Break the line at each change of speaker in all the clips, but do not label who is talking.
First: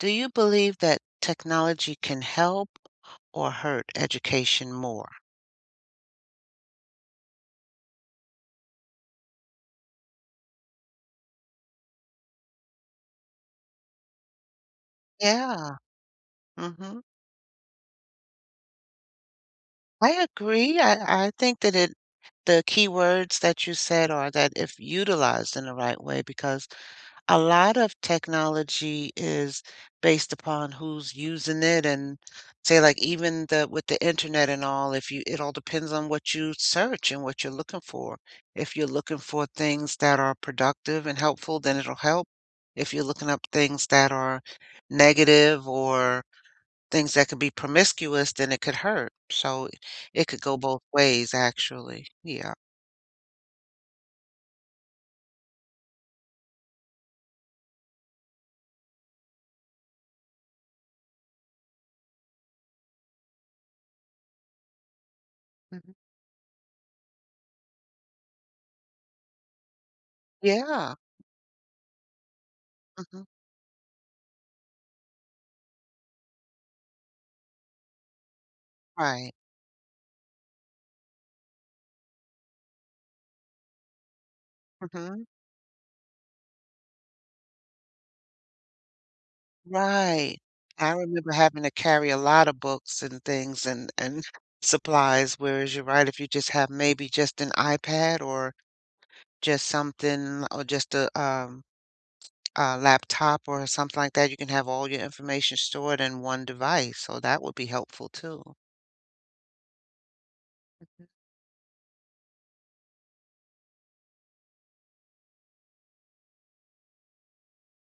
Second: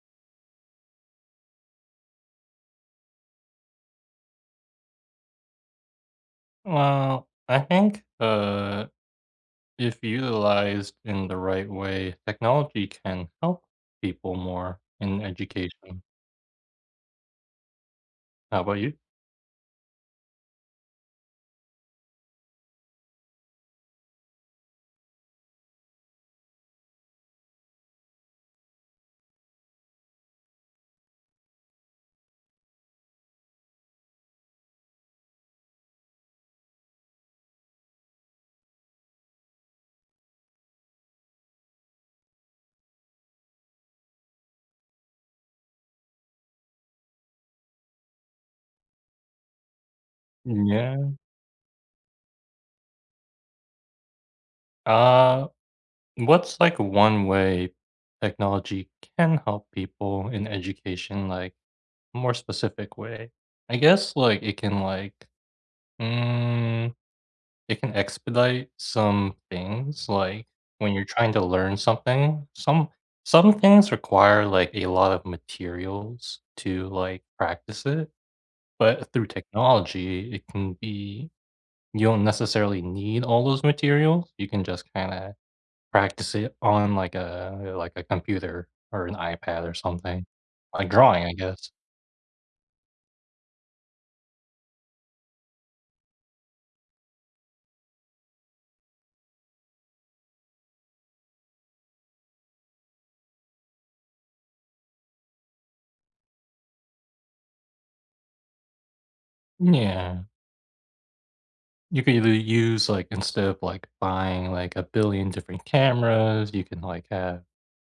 Do you believe that technology can help or hurt education more?
Well, I think, uh, if utilized in the right way, technology can help people more in
Yeah.
education.
Mhm.
How 'bout you?
I agree I I think that it the keywords that you said are that "if utilized in the right way," because a lot of technology is based upon who's using it and say like even the with the internet and all, if you it all depends on what you search and what you're looking for- if you're looking for things that are productive and helpful, then it'll help; if you're looking up things that are negative or things that could be promiscuous, then it could hurt; so, it could go
Mm,
both
yeah.
ways actually. Yeah.
Uh, what's like one way technology can help people in education, like, more specific way? I guess, like, it can like,
Mhm.
mm, it can expedite some things, like, when
Yeah.
you're trying to learn something. Some
Mhm.
some things require, like, a lot of materials to, like, practice it, but through
Right.
technology, it can be you don't necessarily need all those materials, you can just
Mhm.
kinda practice it on, like, a, like, a computer or an iPad or something.
Right.
Like,
I
drawing,
remember
I
having
guess.
to carry a lot of books and things and and supplies, whereas you're right, if you just have maybe just an iPad or just something or just a um, a laptop or something like that, you can have all your information stored in one device, so that would be helpful too.
Yeah.
Mhm.
You can either use like, instead of, like, buying, like, a billion different cameras, you can, like, have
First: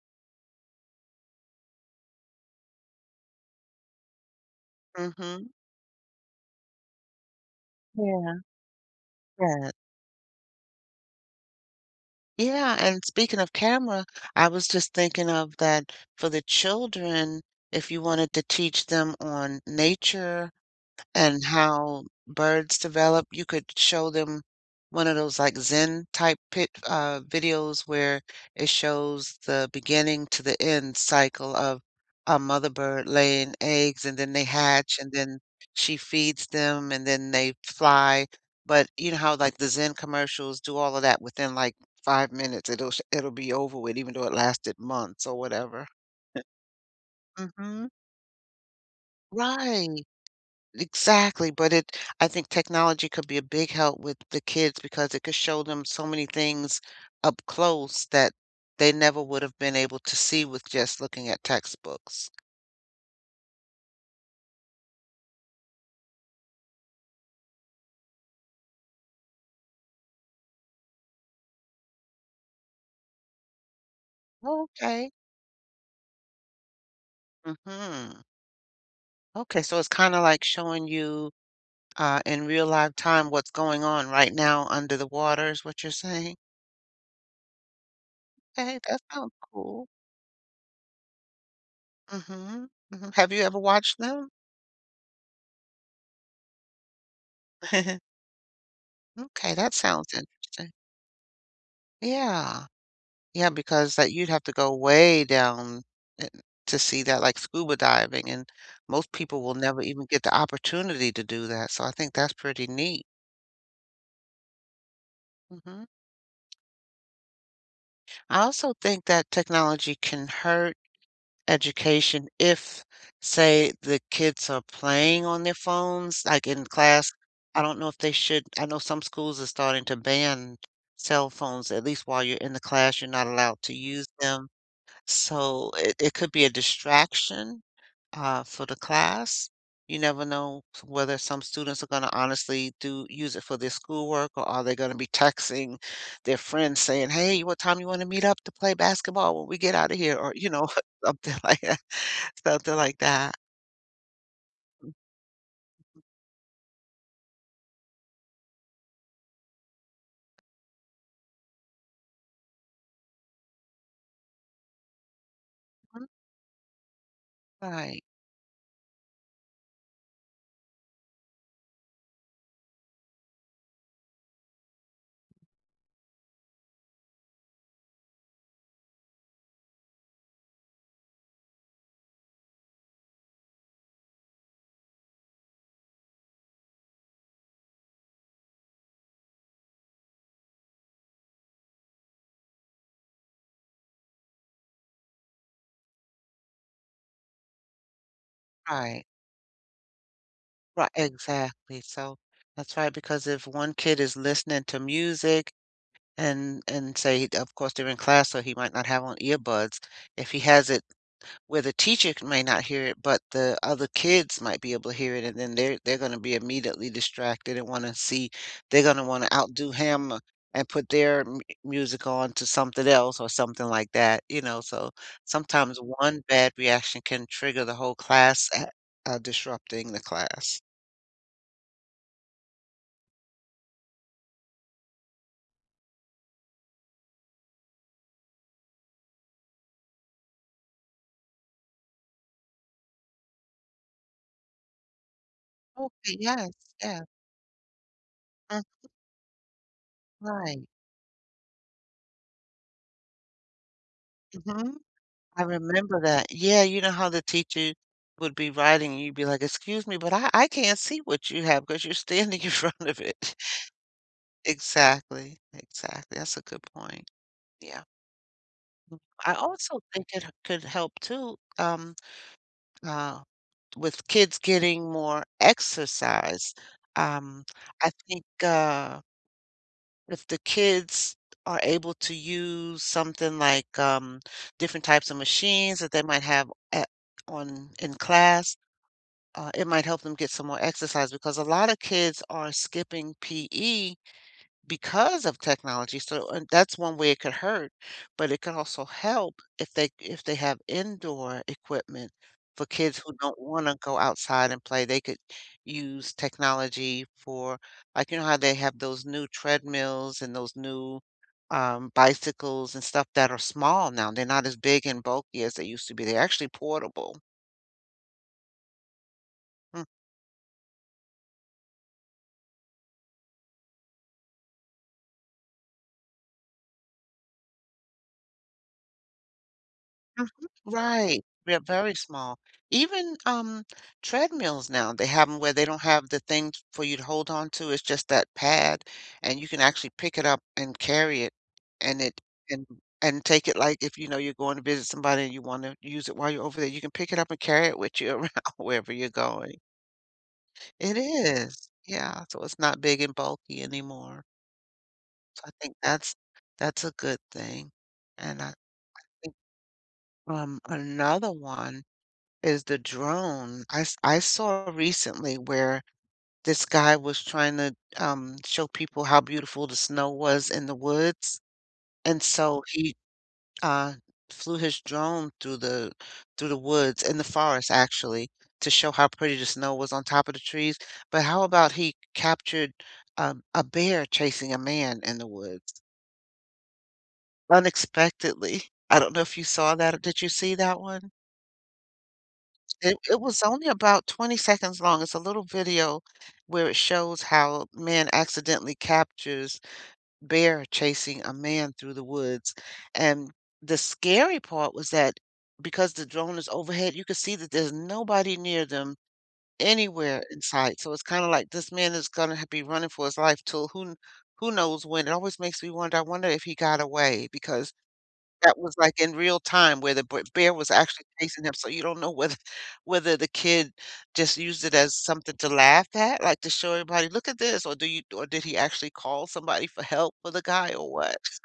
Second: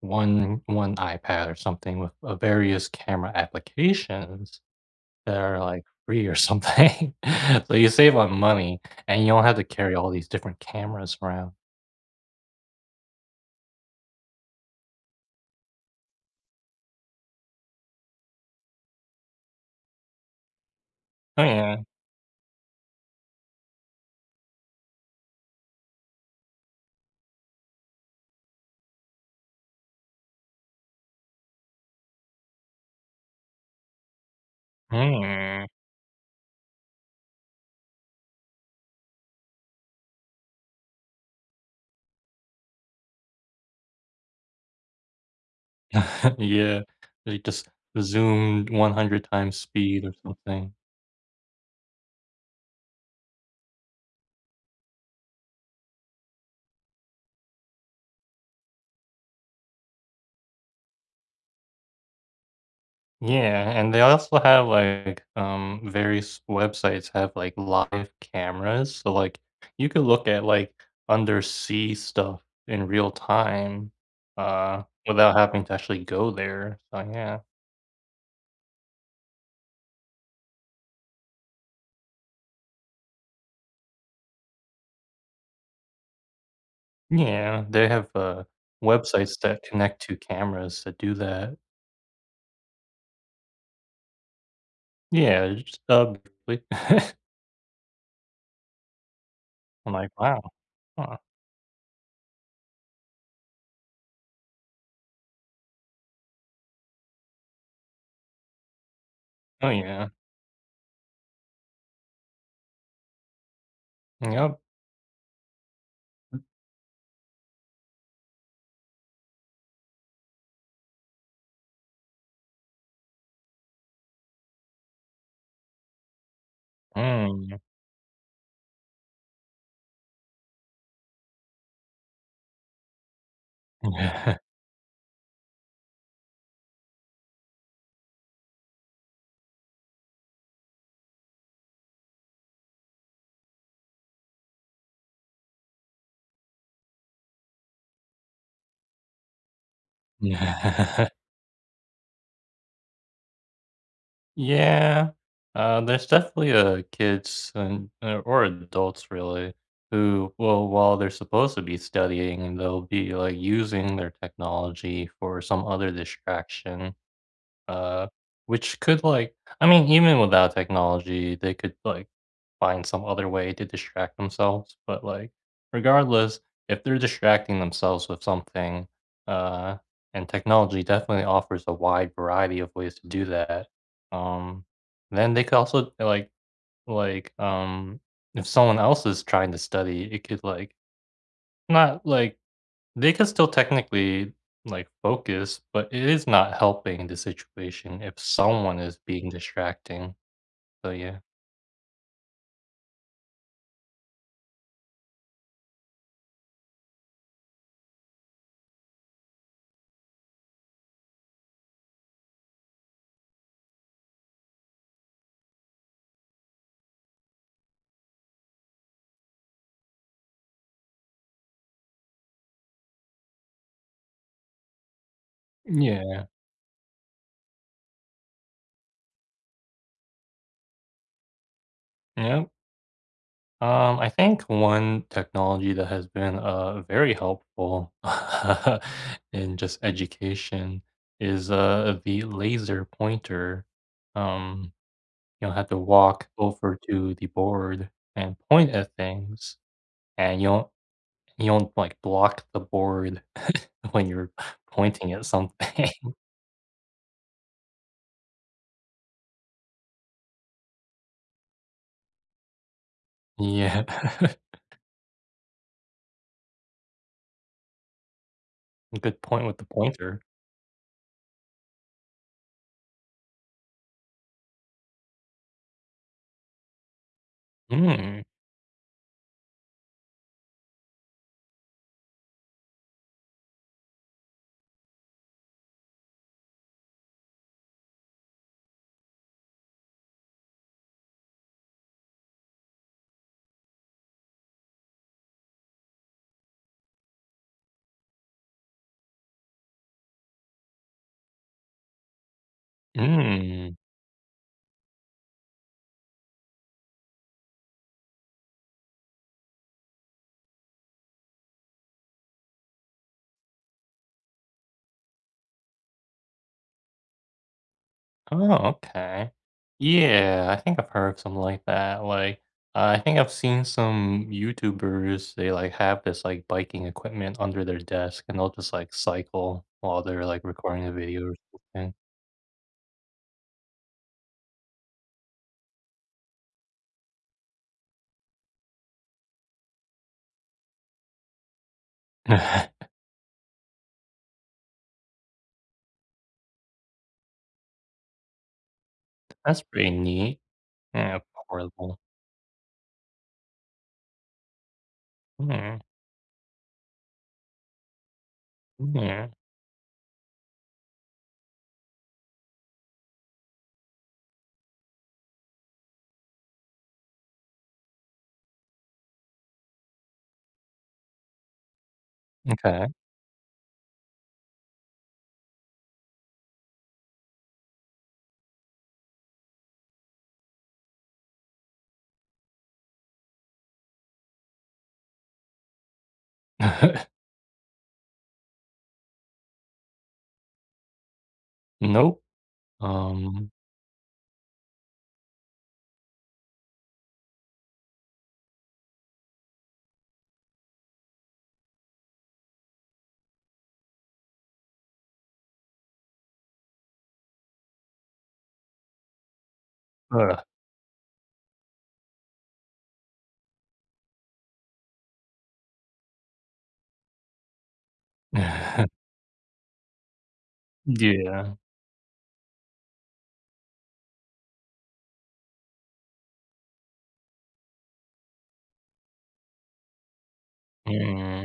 one one iPad or something with, uh, various camera applications that
Mhm.
are, like, free or something, so you save a lot
Yeah.
of money, and you don't have to
That.
carry all these different cameras around.
Yeah, and speaking of camera, I was, just, thinking of that, for the children, if you wanted to teach them on nature and
Oh, yeah.
how birds develop, you could show them one of those, like, zen-type pic uh, videos where it shows the beginning to the end cycle of a mother bird laying eggs, and then they hatch, and then
Hmm.
she feeds them, and then they fly, but, you know, how, like, the zen commercials do all of that within, like, 5 minutes, it'll sh it'll be over with even though it lasted months or whatever.
Yeah. They just
Mhm.
zoomed one hundred-times speed
Right.
or something.
Exactly, but it I think technology could be a big help with the kids because it could show them so many things up close that they never would have been able to see with just looking at textbooks.
Yeah, and they also have like, um, various websites have, like, live cameras. So, like, you could look at, like, undersea stuff in real time,
Oh,
uh,
okay.
without having to actually go there. So, yeah.
Mhm. Okay, so, it's kinda, like, showing you, uh, in real live time what's going on right now under the water is what you're saying?
Yeah, they have, uh,
Hey, that sounds
websites that
cool.
connect to cameras that do that.
Mhm. Mhm have you ever watched them?
Yeah, just, uh, like
Okay, that
I'm, like,
sounds
"Wow.
interesting.
Huh."
Yeah. Yeah, because that you'd have to go way down in to see that, like scuba diving, and most people will
Oh,
never even
yeah.
get the opportunity to do that, so, I think that's pretty neat.
And, yep.
Mhm. I also think that technology can hurt education if, say, the kids are playing on their phones, like in class.
Oh, yeah
I don't know if they should I know some schools are starting to ban cell phones, at least while you're in the class, you're not allowed to use them. So, it it could be a distraction, uh, for the class. You never know whether some students are gonna honestly do use it for their schoolwork, or are they gonna be texting their friends saying, "Hey, what time you wanna meet up to play basketball when we get outta here?" Or, you know,
Yeah.
something like that. Something like that. Mm-mm.
Yeah. Uh, there's definitely, uh, kids and, uh, or adults, really, who will, while they're supposed to be studying and they'll be, like, using their technology for some other
[unintelligible]
distraction.
Right.
Uh, which could, like I mean, even without technology, they could, like, find some other way to distract themselves, but, like, regardless, if they're distracting themselves with something, uh, and technology definitely offers a wide variety of ways to do that, um, then they could also d like like, um, if someone else is trying to study, it could, like not, like they can still technically, like, focus, but it is not helping the situation if someone is
Right.
being distracting.
Ri
So, yeah.
exactly, so that's right, because if one kid is listening to music, and and say of course, they're in class, so he might not have on earbuds. If he has it where the teacher c may not hear it, but the other kids might be able to hear it, and then they're they're gonna be immediately distracted and wanna see they're gonna wanna outdo him, and put their m music on to something else, or something like that, you know? So, sometimes
M
one
yeah.
bad reaction can trigger the whole class, a uh, disrupting the class.
Yep. Um, I think one technology that has been, uh, very helpful, uh, in just, education is, uh, the laser pointer. Um, you don't have to
Okay,
walk
yes,
over
F.
to the board and
Uh
point at things, and you
Right.
won't you won't, like, blocked the board when you're
Mhm.
pointing at
I
something.
remember that. Yeah, you know how the teacher would be writing and you'd be like, "Excuse me, but I I can't see what you have, 'cause you're standing in front of it."
Yeah.
Exactly. Exactly, that's a good point. Yeah.
Good
I
point with the
also think
pointer.
it h could help too, um, uh, with kids getting more exercise. Um, I
Mm.
think, uh if the kids are able to use something, like, um, different types of machines that they might have at on in class, uh, it might help them get some more exercise, because a lot of kids are skipping PE because of technology, so and that's one way it could hurt, but it could also help, if they if they have indoor equipment for kids who don't want
Mm.
to go outside and play, they could use technology for like, you know how they have those new treadmills, and those new, um, bicycles and stuff that are small now. They're not as big and bulky as they used to be, they're actually portable.
Oh, okay.
Hmm.
Yeah, I think I've heard of something like that, like, I think I've seen some YouTubers, they, like, have this, like, biking equipment under their desk, and they'll, just, like, cycle while they're,
Mhm.
like, recording a
Right.
video or
They're
something.
very small. Even, um, treadmills now, they have 'em where they don't have the thing for you to hold onto it's, just, that pad, and you can actually pick it up and carry it, and it, and and take it, like, if, you know, you're going to visit somebody and you wanna use it while you're over there, you can pick it up and carry it with you around wherever you're going.
That's pretty neat
It
and
is.
portable.
Yeah so, it's not big and bulky anymore. So, I think
[unintelligible]
that's, that's a good thing, and I I
M yeah.
think um, another one is the drone. I s I saw recently where this guy was trying to, um, show people how beautiful the snow was in the woods, and so,
Okay.
he, uh, flew his drone through the through the woods in the forest actually, to show how pretty the snow was on top of the trees, but how about he captured, um, a bear chasing a man in the woods? Unexpectedly. I don't know if you saw that did you see that one?
Nope.
It it was
Um
only about 20 seconds long it's a little video where it shows how man accidentally captures bear chasing a man through the woods, and the scary part was that, because the drone is overhead, you could see that there's nobody near them anywhere
Ugh.
in sight, so it's kinda, like, this man is gonna h be running for his life 'til who kn who knows when it always makes me wonder I wonder if he got away, because that was, like, in real time where the br bear was actually chasing him,
Yeah.
so you don't know whether whether the kid just used it as something to laugh at, like, to show everybody, "Look at this," or do you or did he actually call somebody for help for the guy, or what.
Hmm.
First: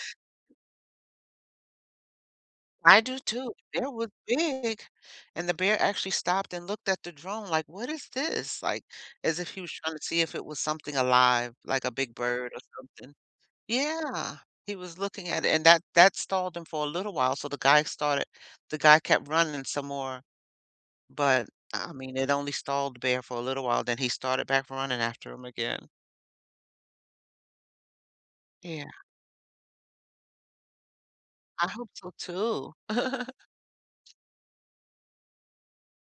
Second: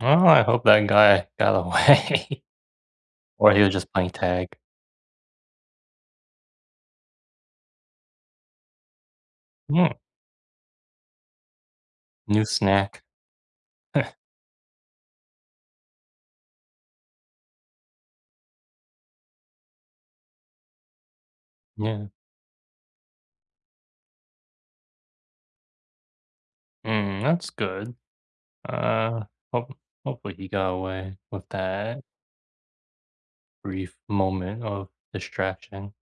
Oh, I hope that guy got away,
I do,
or
too.
he was
The bear
just
was
playing tag.
big, and the bear actually stopped and looked at the drone like, "What is this?" Like, as if he was
Mm.
trying to see if it was something alive, like a big
New
bird or
snack.
something. Yeah. He was looking at it, and that that stalled him for a little while, so the guy started the guy kept running some more. But, I
Yeah.
mean, it only stalled the bear for a little while, then he started back running after him again.
Mm, that's good.
Yeah.
Uh, hope hopefully he got away with
I hope
that
so too.
brief moment of distraction.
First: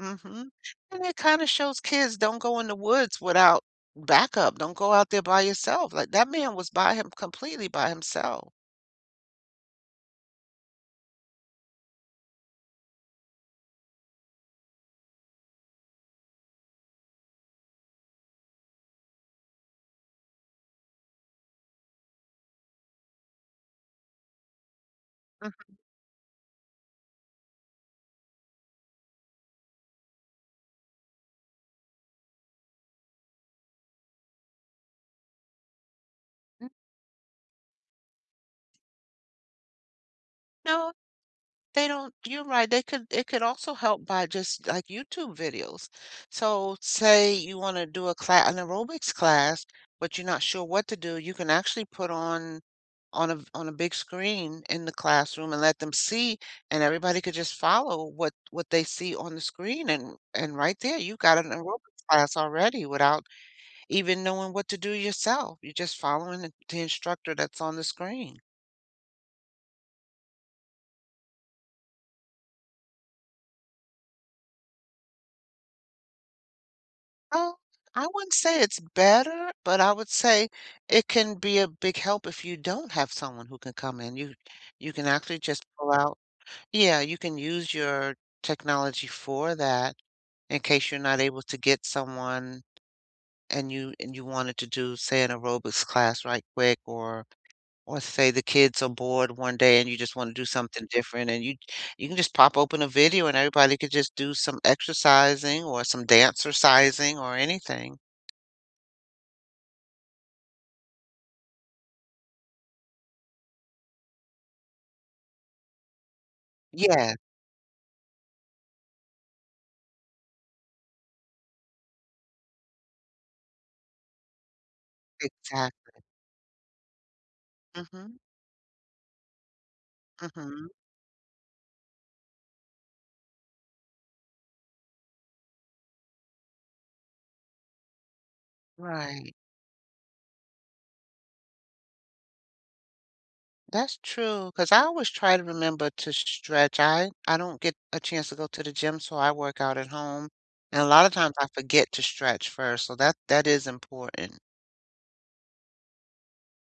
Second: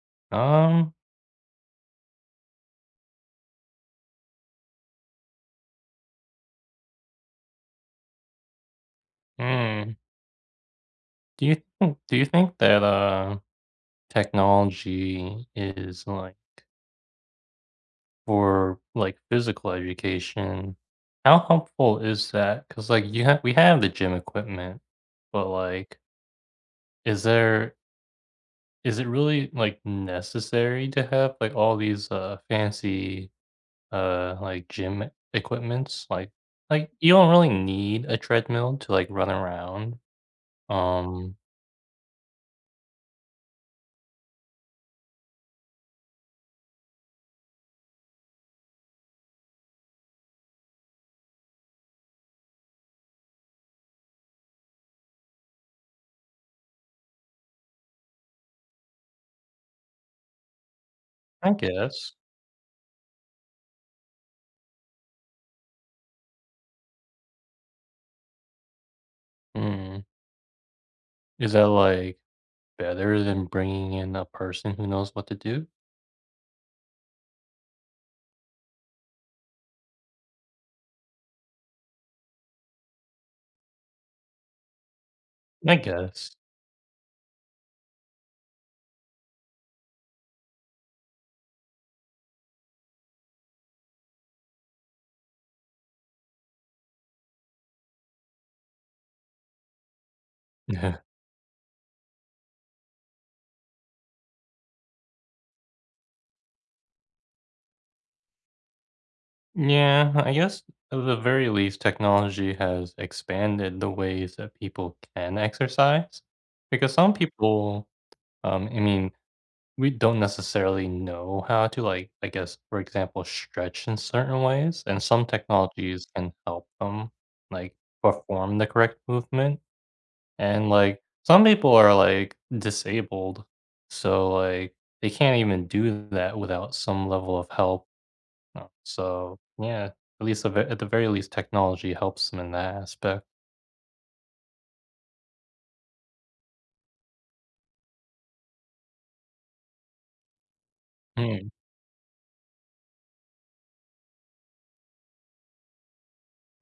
Mhm.
Um
And it kinda shows kids don't go in the woods without backup. Don't go out there by yourself. Like, that man was by him completely by himself.
Mm. Do you think do you think that, uh, technology is, like for, like, physical education, how helpful is that? 'Cause, like, you ha we have the gym equipment, but,
Mhm.
like is there is it really, like, necessary to have, like, all these, uh, fancy, uh, like, gym e equipments? Like
M
like, you don't really need a treadmill to, like, run around.
No.
Um
They don't you're right. They could It could also help by just, like, YouTube videos. So, say you wanna do a cla an aerobics class, but you're not sure what to do, you can actually put on on a v on a big screen in the classroom and let them see, and everybody could just follow what what they see on the screen, and and right there, you got an
I
aerobics
guess.
class already without even knowing what to do yourself. You're just following the t instructor that's on the screen.
Mm. Is that, like, better than bringing in a person who knows what to do?
Well, I wouldn't say it's better, but I would say it can be a big help if you don't have someone who can come in. You you can actually just
I
pull out
guess.
Yeah, you can use your technology for that in case you're not able to get someone and you and you wanted to do, say, an aerobics class right quick or or say the kids are bored one day and you just wanna do something
Yeah.
different and you you can just pop open a video and everybody could just do some exercising or some dancercising or anything.
Mm yeah, I guess, at the very least, technology has expanded the ways that people can exercise, because some
Yeah.
people, um, I mean, we don't necessarily know how to, like, I guess, for example, stretch in certain ways, and some
Exactly.
technologies can help them, like,
Mhm.
perform the correct movement. And,
Mhm.
like, some people are, like, disabled, so, like, they can't even do that without some level of help. Uh,
Right.
so yeah, at least the ver at the very least, technology helps them in that aspect.
That's true, 'cause I always try to remember to s s stretch. I I don't get a chance to go to the gym, so I work out at home, and a lotta times I
Hmm.
forget to stretch first. So that that is important.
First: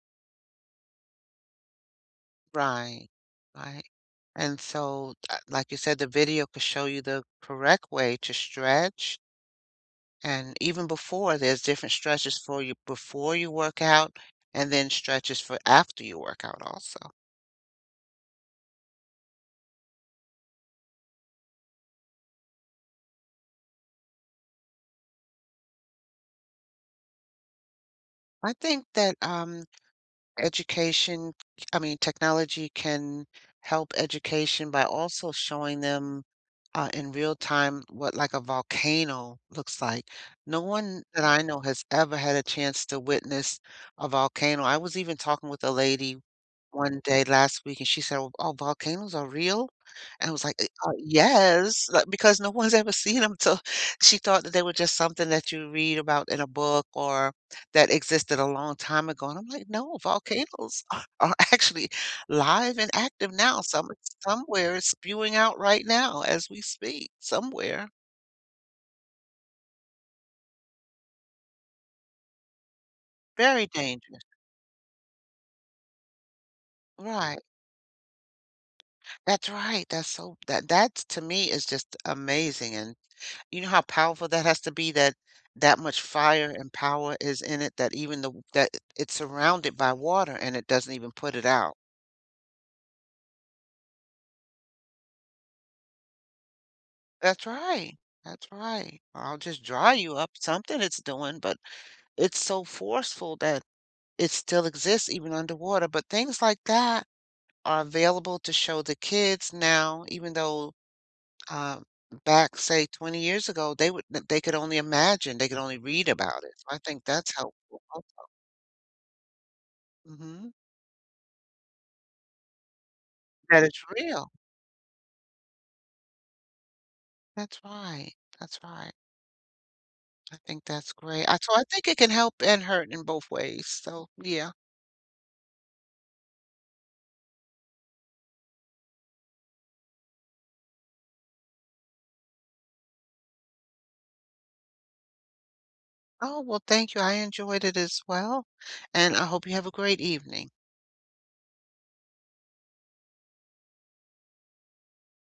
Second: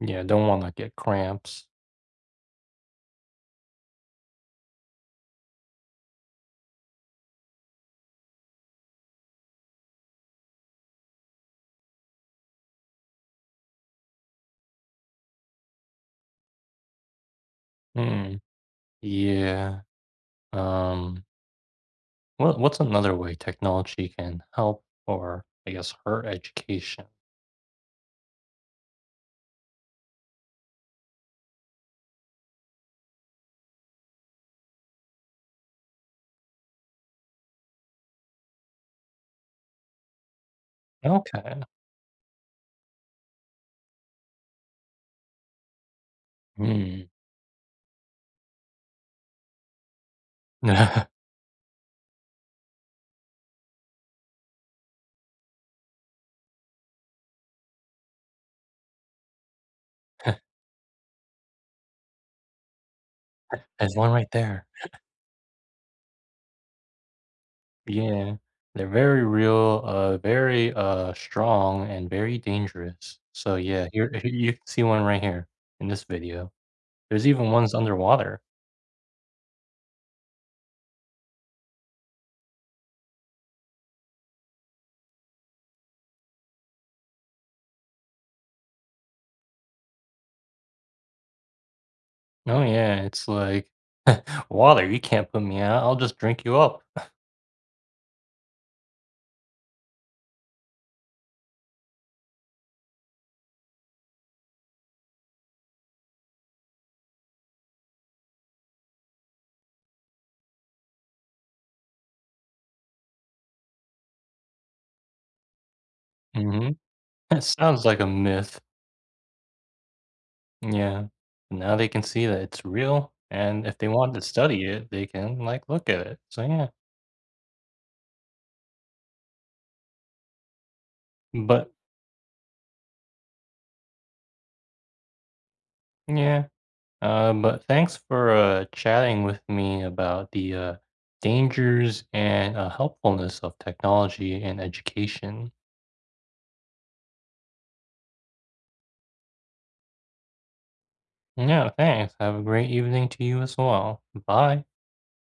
Yeah, don't wanna get cramps.
Right. Right. And so, uh, like you said, the video could show you the correct way to stretch and even before, there's different stretches for you before you work out and then stretches for after you work out also.
Hmm. Yeah. Um what what's another way technology can help or, I guess, hurt education?
I think that, um, education I mean, technology can help education by also showing them, uh, in real time what, like, a volcano looks like. No one that I know
Okay.
has ever had a chance to witness a volcano. I was even talking with a lady 1
Mm.
day last week and she said, "Oh, oh, volcanoes are real?" And I was like, "Uh, ah, yes." Like, because no one's ever seen 'em, to she thought that they were just something that you read about in a book or that existed a long time ago. And I'm like, "No, volcanoes are are actually live and active
Uh
now. Some
There's one right there.
somewhere it's spewing out right now as we speak, somewhere."
Yeah. They're very real, uh, very, uh, strong, and very dangerous. So,
Very
yeah, here
dangerous.
here you see one right here in this video. There's
Right.
even ones underwater.
That's right. That's so that that t to me is just amazing and you know how powerful that has to be that that much fire and power is in it, that even the w that i it's surrounded by water and it doesn't even put it out.
Oh yeah, it's like, "Water, you can't put me out. I'll just drink you up."
That's right. That's right. Or, "I'll just dry you up." Something it's doing, but it's so forceful that it still exists even underwater. But things like that are available to show the kids now, even though, um, back, say, 20 years ago, they would they could only imagine, they could only read about it. So
Mhm.
I think that's
It
helpful
sounds like a
also.
myth.
Mhm.
Yeah. Now they can see that it's real,
That
and if
it's
they want to
real.
study it, they can, like, look at it. So, yeah.
That's right. That's right. I think that's great. I So I
But
think it can help and hurt in both ways. So, yeah.
Yeah. Uh, but thanks for, uh, chatting with me about the, uh, dangers and, uh, helpfulness of technology in education.
Oh, well, thank you. I enjoyed it as well, and I hope you have a great evening.
Yeah, thanks. Have a great evening to you as well. B bye.